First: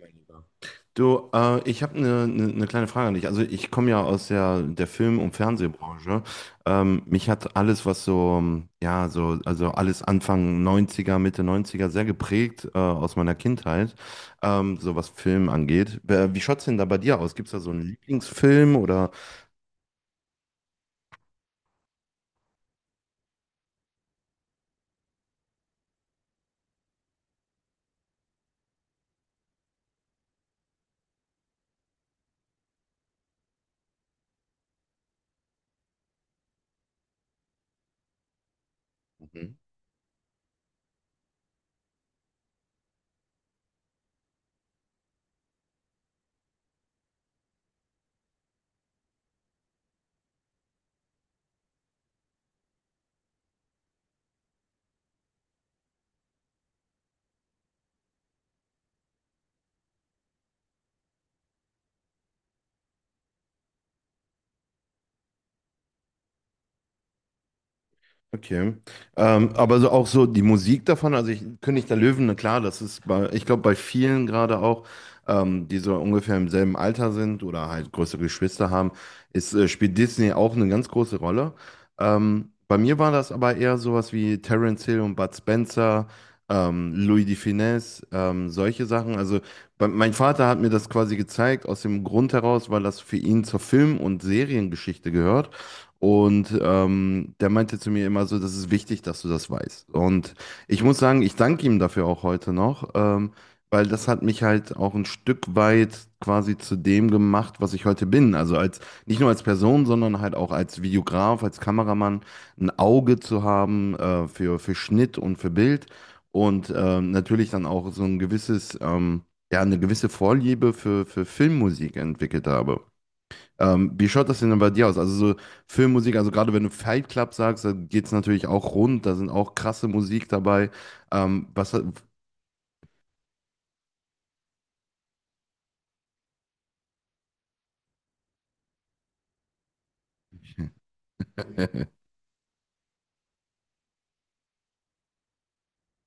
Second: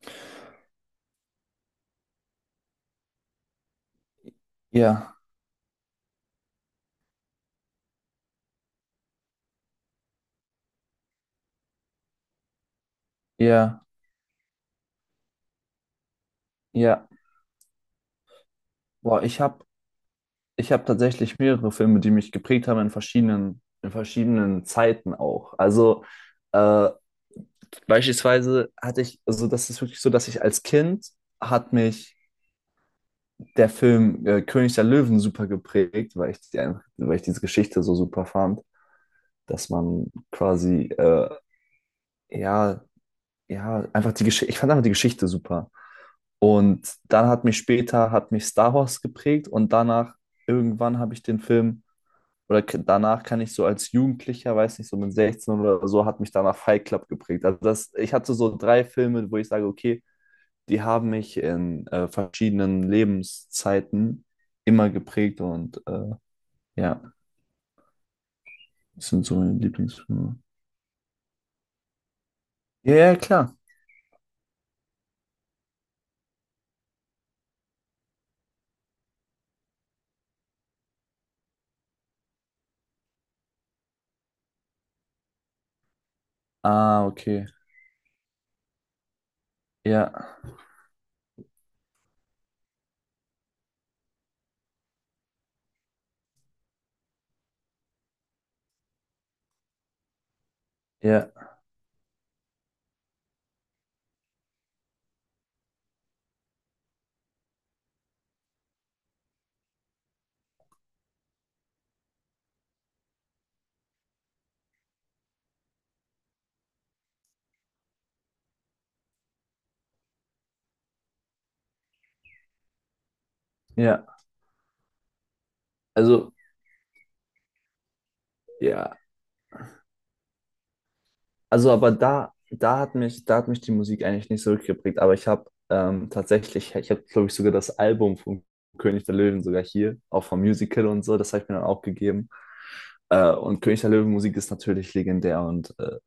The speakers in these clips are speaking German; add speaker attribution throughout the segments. Speaker 1: Mein Lieber. Du, ich habe eine kleine Frage an dich. Also ich komme ja aus der
Speaker 2: Ja,
Speaker 1: Film- und Fernsehbranche. Mich hat alles, was so, ja, so, also alles Anfang neunziger, Mitte neunziger sehr geprägt, aus meiner
Speaker 2: ja,
Speaker 1: Kindheit, so was Film angeht. Wie schaut's denn da bei
Speaker 2: ja.
Speaker 1: dir aus? Gibt's da so einen Lieblingsfilm oder?
Speaker 2: Boah, ich hab tatsächlich mehrere Filme, die mich geprägt haben in verschiedenen Zeiten auch. Also äh, beispielsweise hatte ich, also das ist wirklich so, dass ich als Kind hat mich der Film König der Löwen super geprägt, weil ich, die, weil ich diese Geschichte so super fand,
Speaker 1: Mhm.
Speaker 2: dass man quasi ja ja, einfach die Geschichte, ich fand einfach die Geschichte super. Und dann hat mich Star Wars geprägt und danach, irgendwann habe ich den Film, oder k- danach kann ich so als Jugendlicher, weiß nicht, so mit 16 oder so, hat mich danach Fight Club geprägt. Also das, ich hatte so drei Filme, wo ich sage, okay, die haben mich in verschiedenen Lebenszeiten immer geprägt und ja,
Speaker 1: Okay.
Speaker 2: das sind so meine
Speaker 1: Aber so auch so
Speaker 2: Lieblingsfilme.
Speaker 1: die Musik davon, also ich, König der Löwen, na klar, das
Speaker 2: Ja,
Speaker 1: ist
Speaker 2: ja,
Speaker 1: bei, ich
Speaker 2: klar.
Speaker 1: glaube, bei vielen gerade auch, die so ungefähr im selben Alter sind oder halt größere Geschwister haben, spielt Disney auch eine ganz große Rolle. Bei mir war das aber eher sowas wie Terence Hill und Bud Spencer,
Speaker 2: Ah,
Speaker 1: Louis de
Speaker 2: okay.
Speaker 1: Funès, solche Sachen. Also mein
Speaker 2: Ja,
Speaker 1: Vater hat mir das quasi gezeigt, aus dem Grund heraus, weil das für ihn zur Film- und Seriengeschichte gehört. Und der meinte zu mir immer so, das ist wichtig, dass du das weißt. Und ich muss sagen,
Speaker 2: ja,
Speaker 1: ich danke ihm dafür auch heute noch, weil das hat mich halt auch ein Stück weit quasi zu dem gemacht, was ich heute bin. Also als Nicht nur als Person, sondern halt auch als Videograf, als Kameramann, ein Auge zu haben für Schnitt und für Bild und natürlich dann auch so ein gewisses, ja, eine gewisse Vorliebe für Filmmusik entwickelt habe.
Speaker 2: ja.
Speaker 1: Wie schaut das denn dann bei dir aus? Also so Filmmusik, also
Speaker 2: Also,
Speaker 1: gerade wenn du Fight Club sagst, dann geht es natürlich auch
Speaker 2: ja.
Speaker 1: rund, da sind auch krasse Musik dabei.
Speaker 2: Also,
Speaker 1: Was hat.
Speaker 2: aber da hat mich die Musik eigentlich nicht so geprägt. Aber ich habe tatsächlich, ich habe, glaube ich, sogar das Album von König der Löwen sogar hier, auch vom Musical und so, das habe ich mir dann auch gegeben. Und König der Löwen Musik ist natürlich legendär und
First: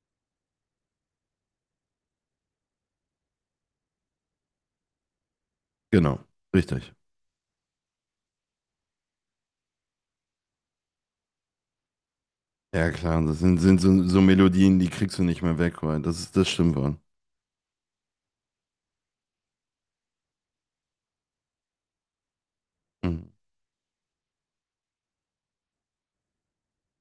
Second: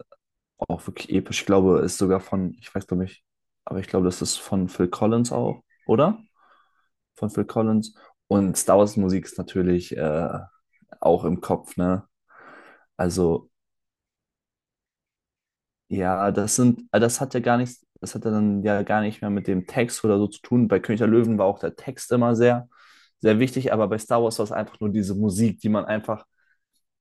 Speaker 2: auch wirklich episch. Ich glaube, ist sogar von, ich weiß, glaube ich, aber ich glaube, das ist von Phil Collins auch, oder?
Speaker 1: Genau, richtig.
Speaker 2: Von Phil Collins. Und Star Wars Musik ist natürlich auch im Kopf, ne?
Speaker 1: Ja klar, das
Speaker 2: Also
Speaker 1: sind so, so Melodien, die kriegst du nicht mehr weg, weil
Speaker 2: ja,
Speaker 1: das
Speaker 2: das
Speaker 1: stimmt
Speaker 2: sind,
Speaker 1: wohl.
Speaker 2: das hat ja dann ja gar nicht mehr mit dem Text oder so zu tun. Bei König der Löwen war auch der Text immer sehr,
Speaker 1: Mhm.
Speaker 2: sehr wichtig, aber bei Star Wars war es einfach nur diese Musik, die man einfach,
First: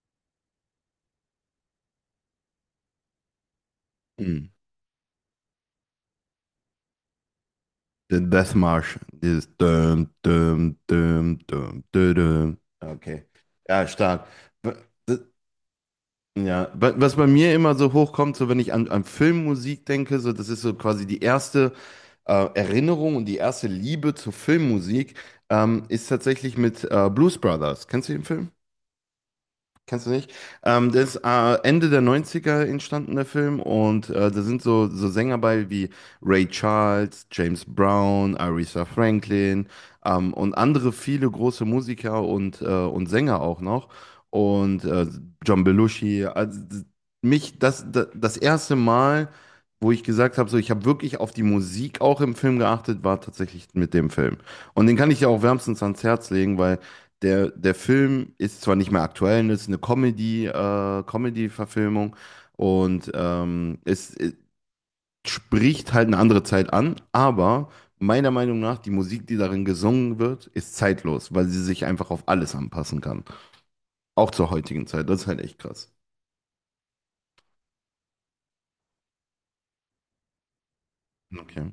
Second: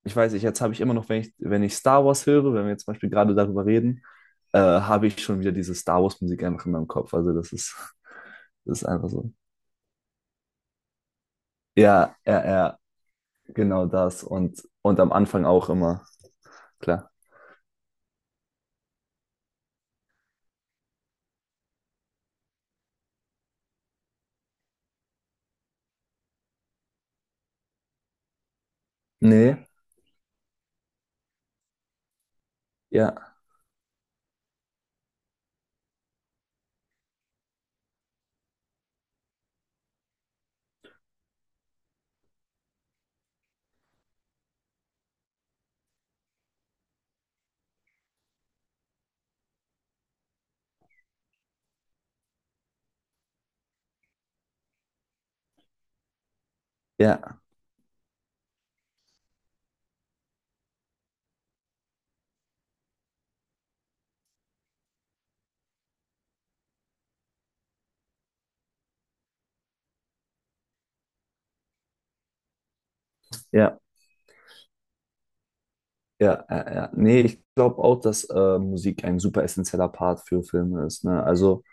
Speaker 2: ich weiß nicht, jetzt habe ich immer noch, wenn ich, wenn ich Star Wars höre, wenn wir jetzt zum Beispiel gerade darüber reden,
Speaker 1: Mhm.
Speaker 2: habe ich schon wieder diese Star Wars Musik einfach in meinem Kopf. Also das ist,
Speaker 1: Der Death
Speaker 2: das ist
Speaker 1: March,
Speaker 2: einfach so.
Speaker 1: dieses düm, düm, düm, düm, düm,
Speaker 2: Ja, ja,
Speaker 1: düm.
Speaker 2: ja,
Speaker 1: Okay.
Speaker 2: genau
Speaker 1: Ja,
Speaker 2: das.
Speaker 1: stark. W-
Speaker 2: Und am
Speaker 1: d-
Speaker 2: Anfang auch immer,
Speaker 1: Ja,
Speaker 2: klar.
Speaker 1: was bei mir immer so hochkommt, so wenn ich an, an Filmmusik denke, so das ist so quasi die erste Erinnerung und die erste Liebe zur Filmmusik ist tatsächlich mit Blues Brothers. Kennst du den Film?
Speaker 2: Nee,
Speaker 1: Kennst du nicht? Das ist Ende der Neunziger er entstanden, der
Speaker 2: ja,
Speaker 1: Film. Und da sind so, so Sänger bei wie Ray Charles, James Brown, Aretha Franklin, und andere viele große Musiker und Sänger auch noch. Und John Belushi. Also, mich das, das erste Mal, wo ich gesagt habe, so, ich habe wirklich auf die Musik auch im Film geachtet, war tatsächlich mit dem Film. Und den kann ich ja auch wärmstens ans Herz legen, weil.
Speaker 2: ja,
Speaker 1: Der Film ist zwar nicht mehr aktuell, das ist eine Comedy-Verfilmung und spricht halt eine andere Zeit an, aber meiner Meinung nach, die Musik, die darin gesungen wird, ist zeitlos, weil sie sich einfach auf alles anpassen kann.
Speaker 2: ja.
Speaker 1: Auch zur heutigen Zeit. Das ist halt echt krass.
Speaker 2: Ja, ja, ja. Nee, ich glaube auch, dass Musik ein super essentieller Part für Filme ist, ne? Also
Speaker 1: Okay.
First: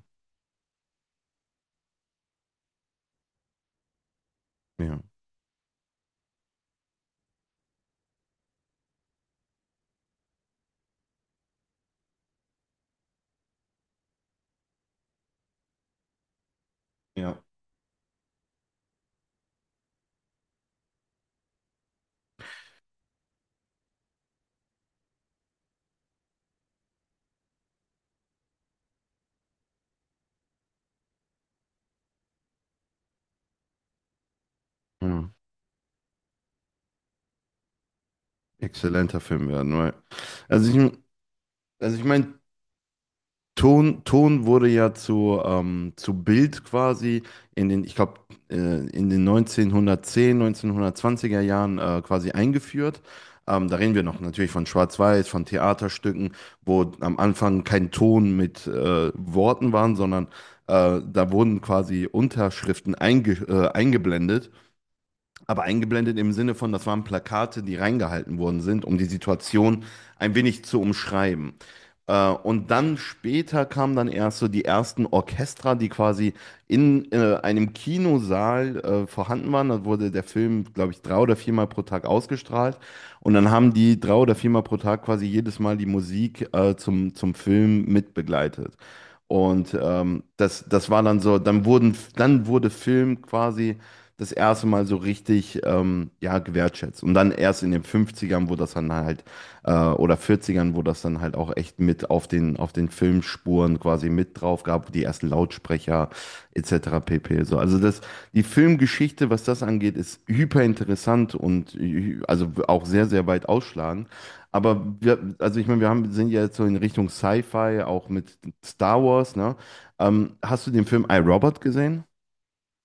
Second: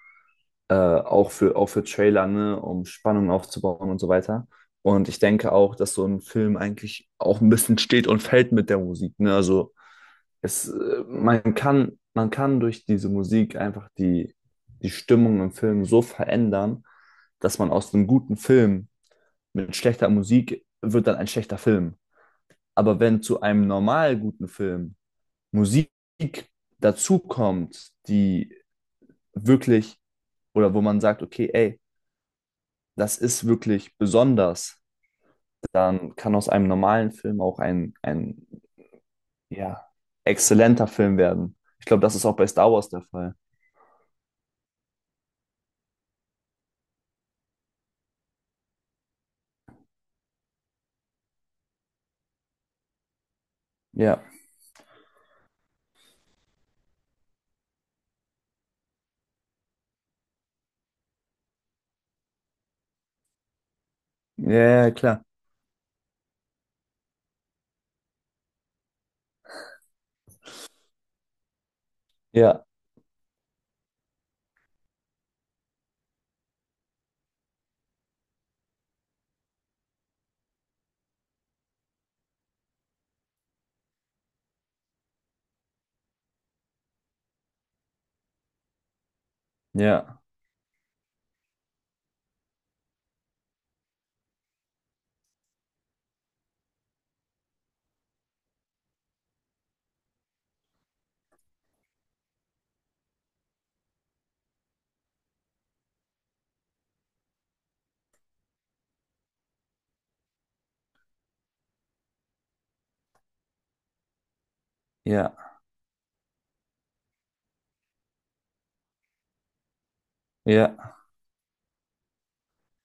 Speaker 2: auch für Trailer, ne? Um Spannung aufzubauen und so weiter.
Speaker 1: Ja.
Speaker 2: Und ich denke auch, dass so ein Film eigentlich auch ein bisschen steht und fällt mit der Musik, ne? Also es, man kann durch diese Musik einfach die, die Stimmung im Film so verändern,
Speaker 1: Ja.
Speaker 2: dass man aus einem guten Film mit schlechter Musik wird dann ein schlechter Film. Aber wenn zu einem normal guten Film Musik dazu kommt, die wirklich oder wo man sagt, okay, ey, das ist wirklich besonders,
Speaker 1: Ja.
Speaker 2: dann kann aus einem normalen Film auch ein
Speaker 1: Exzellenter Film werden,
Speaker 2: ja,
Speaker 1: weil. Also
Speaker 2: exzellenter
Speaker 1: ich,
Speaker 2: Film werden. Ich
Speaker 1: also
Speaker 2: glaube,
Speaker 1: ich
Speaker 2: das ist
Speaker 1: meine,
Speaker 2: auch bei Star Wars der Fall.
Speaker 1: Ton wurde ja zu Bild quasi in den, ich glaube, äh, in den 1910, 1920er Jahren quasi eingeführt. Da reden wir noch
Speaker 2: Ja,
Speaker 1: natürlich von Schwarz-Weiß, von Theaterstücken, wo am Anfang kein Ton mit Worten waren, sondern da wurden quasi Unterschriften eingeblendet,
Speaker 2: ja, ja, klar.
Speaker 1: aber eingeblendet im Sinne von, das waren Plakate, die reingehalten worden sind, um die Situation ein wenig zu umschreiben.
Speaker 2: Ja,
Speaker 1: Und dann später kamen dann erst so die ersten Orchester, die quasi in einem Kinosaal vorhanden waren. Da wurde der Film, glaube ich, drei oder viermal pro Tag ausgestrahlt. Und dann haben die drei oder viermal pro Tag quasi jedes Mal die Musik zum, zum Film mitbegleitet. Und
Speaker 2: ja,
Speaker 1: das war dann so, dann wurde Film quasi das erste Mal so richtig, ja, gewertschätzt. Und dann erst in den Fünfzigern, wo das dann halt, oder Vierzigern, wo das dann halt auch echt mit auf den Filmspuren quasi mit drauf gab, die ersten Lautsprecher etc. pp. So. Also das, die Filmgeschichte, was das angeht, ist hyper interessant und also auch sehr, sehr weit ausschlagend.
Speaker 2: ja,
Speaker 1: Also ich meine, sind ja jetzt so in Richtung Sci-Fi, auch mit Star Wars, ne? Hast du
Speaker 2: ja,
Speaker 1: den Film I, Robot gesehen?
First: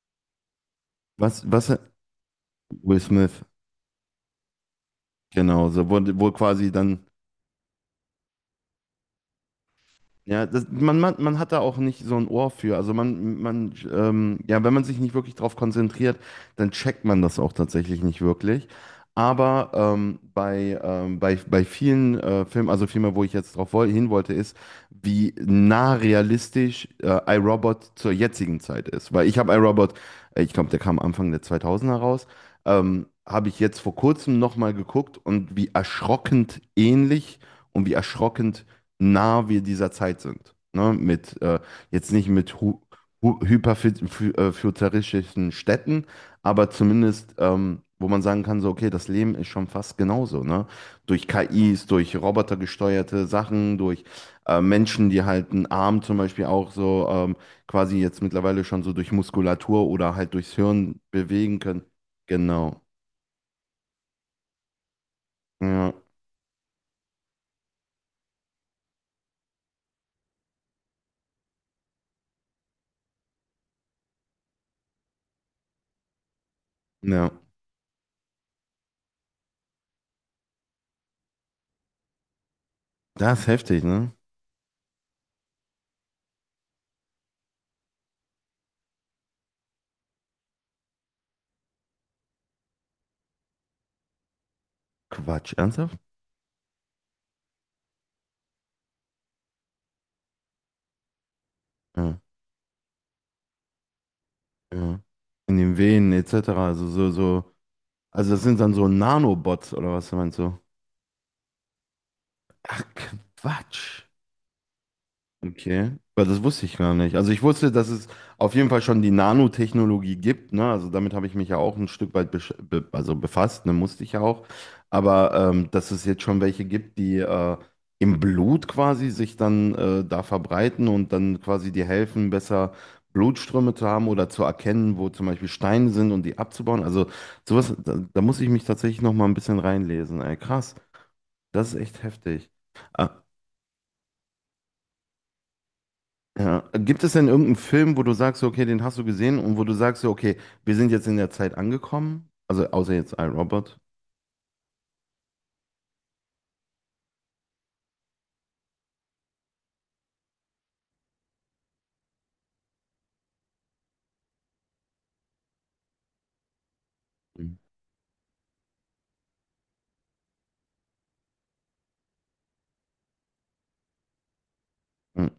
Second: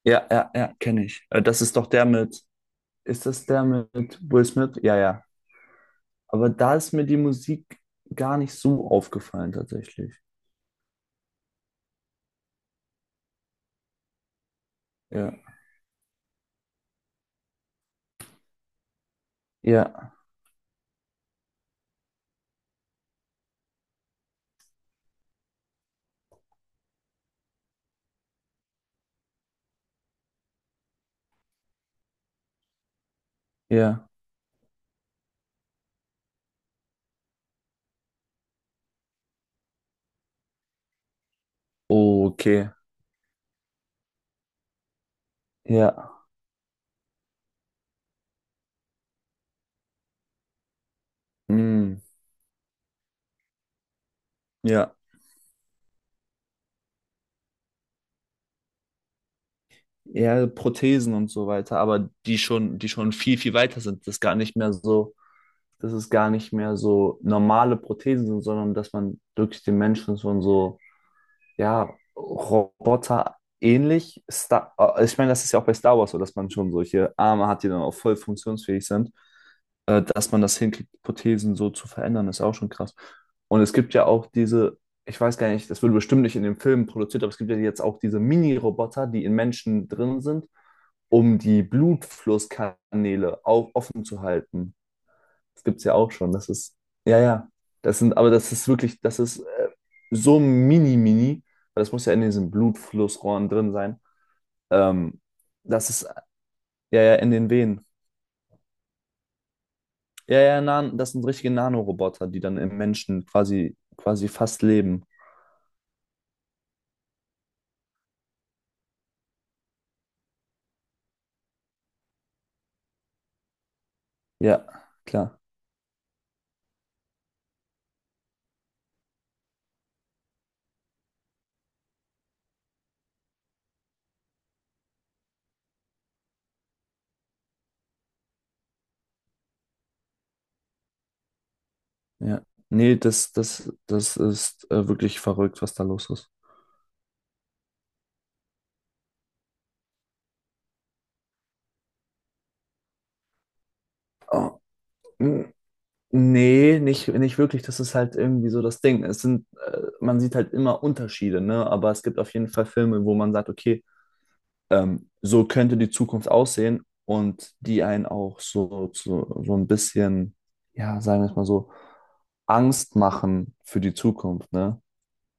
Speaker 2: ja, ja, ja, kenne ich.
Speaker 1: Was,
Speaker 2: Das
Speaker 1: was,
Speaker 2: ist doch der mit,
Speaker 1: Will
Speaker 2: ist
Speaker 1: Smith.
Speaker 2: das der mit Will Smith? Ja, ja.
Speaker 1: Genau, so, wo
Speaker 2: Aber
Speaker 1: quasi
Speaker 2: da ist
Speaker 1: dann.
Speaker 2: mir die Musik gar nicht so aufgefallen, tatsächlich.
Speaker 1: Ja, das, man hat da auch nicht so ein Ohr für. Also, ja, wenn man sich nicht
Speaker 2: Ja,
Speaker 1: wirklich drauf konzentriert, dann checkt man das auch tatsächlich nicht wirklich. Aber
Speaker 2: ja,
Speaker 1: bei vielen Filmen, also vielmehr, wo ich jetzt drauf woll hin wollte, ist, wie nah realistisch iRobot zur jetzigen Zeit ist. Weil ich habe iRobot, ich glaube, der kam Anfang der 2000er raus, habe ich jetzt vor
Speaker 2: ja.
Speaker 1: kurzem nochmal geguckt und wie erschrockend ähnlich und wie erschrockend nah wir dieser Zeit sind. Ne? Jetzt nicht mit
Speaker 2: Okay.
Speaker 1: hu hu hyperfuturistischen Städten,
Speaker 2: Ja,
Speaker 1: aber zumindest, wo man sagen kann, so, okay, das Leben ist schon fast genauso. Ne? Durch KIs,
Speaker 2: hm.
Speaker 1: durch robotergesteuerte Sachen, durch
Speaker 2: Ja.
Speaker 1: Menschen, die halt einen Arm zum Beispiel auch so, quasi jetzt mittlerweile schon so durch Muskulatur oder halt
Speaker 2: Ja,
Speaker 1: durchs Hirn
Speaker 2: Prothesen und so
Speaker 1: bewegen
Speaker 2: weiter,
Speaker 1: können.
Speaker 2: aber
Speaker 1: Genau.
Speaker 2: die schon viel, viel weiter sind. Das ist gar nicht mehr so,
Speaker 1: Ja,
Speaker 2: dass es gar nicht mehr so normale Prothesen sind, sondern dass man wirklich den Menschen schon so ja, Roboter ähnlich. Star ich meine, das ist ja auch bei Star Wars so, dass man schon solche
Speaker 1: ja.
Speaker 2: Arme hat, die dann auch voll funktionsfähig sind. Dass man das hinkriegt, Prothesen so zu verändern, ist auch schon krass.
Speaker 1: Das ist
Speaker 2: Und es
Speaker 1: heftig,
Speaker 2: gibt ja
Speaker 1: ne?
Speaker 2: auch diese, ich weiß gar nicht, das wurde bestimmt nicht in dem Film produziert, aber es gibt ja jetzt auch diese Mini-Roboter, die in Menschen drin sind, um die Blutflusskanäle auch offen zu halten.
Speaker 1: Quatsch,
Speaker 2: Das gibt es ja
Speaker 1: ernsthaft?
Speaker 2: auch schon. Das ist, ja, ja. Das sind, aber das ist wirklich, das ist so mini, mini, weil das muss ja
Speaker 1: Ja.
Speaker 2: in diesen Blutflussrohren drin sein.
Speaker 1: Ja.
Speaker 2: Ähm,
Speaker 1: In den
Speaker 2: Das ist,
Speaker 1: Venen etc. Also
Speaker 2: ja,
Speaker 1: so,
Speaker 2: ja, in den Venen.
Speaker 1: also das sind dann so Nanobots oder was meinst du?
Speaker 2: Das sind richtige Nanoroboter, die dann im
Speaker 1: Ach,
Speaker 2: Menschen quasi,
Speaker 1: Quatsch.
Speaker 2: quasi fast leben.
Speaker 1: Okay, weil das wusste ich gar nicht. Also ich wusste, dass es auf jeden Fall schon die Nanotechnologie gibt, ne? Also damit habe ich mich ja auch ein Stück weit besch be also befasst, ne? Musste ich ja auch.
Speaker 2: Ja, klar.
Speaker 1: Aber dass es jetzt schon welche gibt, die im Blut quasi sich dann da verbreiten und dann quasi dir helfen, besser Blutströme zu haben oder zu erkennen, wo zum Beispiel Steine sind und die abzubauen. Also sowas, da muss ich mich tatsächlich noch mal ein bisschen reinlesen. Ey, krass, das ist echt
Speaker 2: Ja.
Speaker 1: heftig.
Speaker 2: Nee,
Speaker 1: Ah,
Speaker 2: das, das, das ist wirklich verrückt, was da los ist.
Speaker 1: ja. Gibt es denn irgendeinen Film, wo du sagst, okay, den hast du gesehen und wo du sagst, so, okay, wir sind jetzt in der Zeit angekommen? Also außer jetzt iRobot.
Speaker 2: Oh. Mm. Nee, nicht, nicht wirklich. Das ist halt irgendwie so das Ding. Es sind, man sieht halt immer Unterschiede, ne? Aber es gibt auf jeden Fall Filme, wo man sagt, okay, so könnte die Zukunft aussehen und
Speaker 1: Mhm.
Speaker 2: die einen auch so, so, so ein bisschen, ja, sagen wir es mal so, Angst machen für die Zukunft, ne?
Speaker 1: Mhm.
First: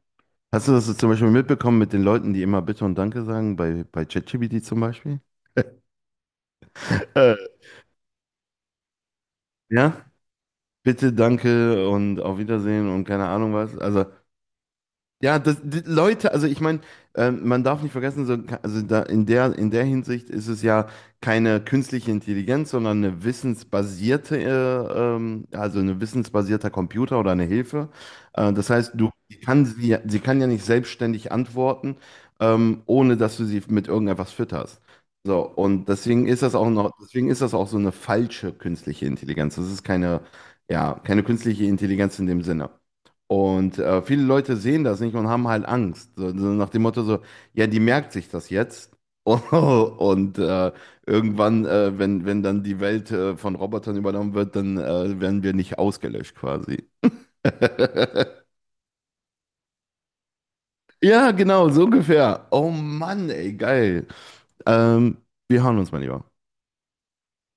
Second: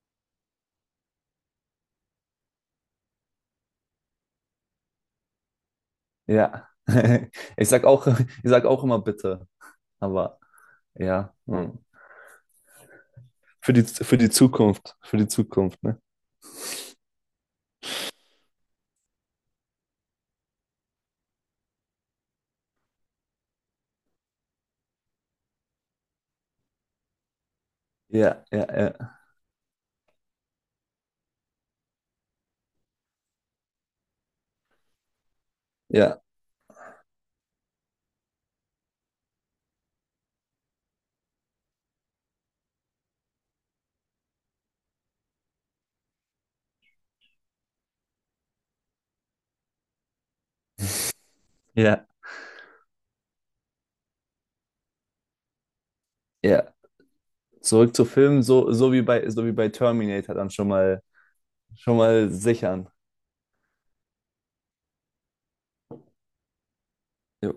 Speaker 1: Hast du das zum Beispiel mitbekommen mit den Leuten, die immer Bitte und Danke sagen, bei ChatGPT zum Beispiel?
Speaker 2: Ja.
Speaker 1: Äh,
Speaker 2: Ich sag auch immer bitte,
Speaker 1: ja,
Speaker 2: aber
Speaker 1: bitte,
Speaker 2: ja. Hm.
Speaker 1: danke und auf Wiedersehen und keine Ahnung was. Also
Speaker 2: Für die
Speaker 1: ja, das, die
Speaker 2: Zukunft, ne?
Speaker 1: Leute, also ich meine, man darf nicht vergessen, so, also da in der Hinsicht ist es ja keine künstliche Intelligenz, sondern eine wissensbasierte, also ein wissensbasierter Computer oder eine Hilfe.
Speaker 2: Ja, ja,
Speaker 1: Das heißt,
Speaker 2: ja,
Speaker 1: du sie kann sie, ja- sie kann ja nicht selbstständig antworten, ohne dass du sie mit irgendetwas fütterst. So, und
Speaker 2: ja,
Speaker 1: deswegen ist das auch so eine falsche künstliche Intelligenz. Das ist keine künstliche Intelligenz in dem Sinne. Und viele Leute sehen das nicht und haben halt Angst. So, so nach dem Motto so, ja, die merkt sich das jetzt. Und irgendwann,
Speaker 2: ja.
Speaker 1: wenn dann die Welt von Robotern übernommen wird, dann werden wir nicht ausgelöscht
Speaker 2: Ja.
Speaker 1: quasi.
Speaker 2: Zurück zu Filmen, so, so wie bei Terminator dann
Speaker 1: Ja, genau, so
Speaker 2: schon mal
Speaker 1: ungefähr. Oh
Speaker 2: sichern.
Speaker 1: Mann, ey, geil. Ähm, Wir hören uns mal lieber.
Speaker 2: Jo.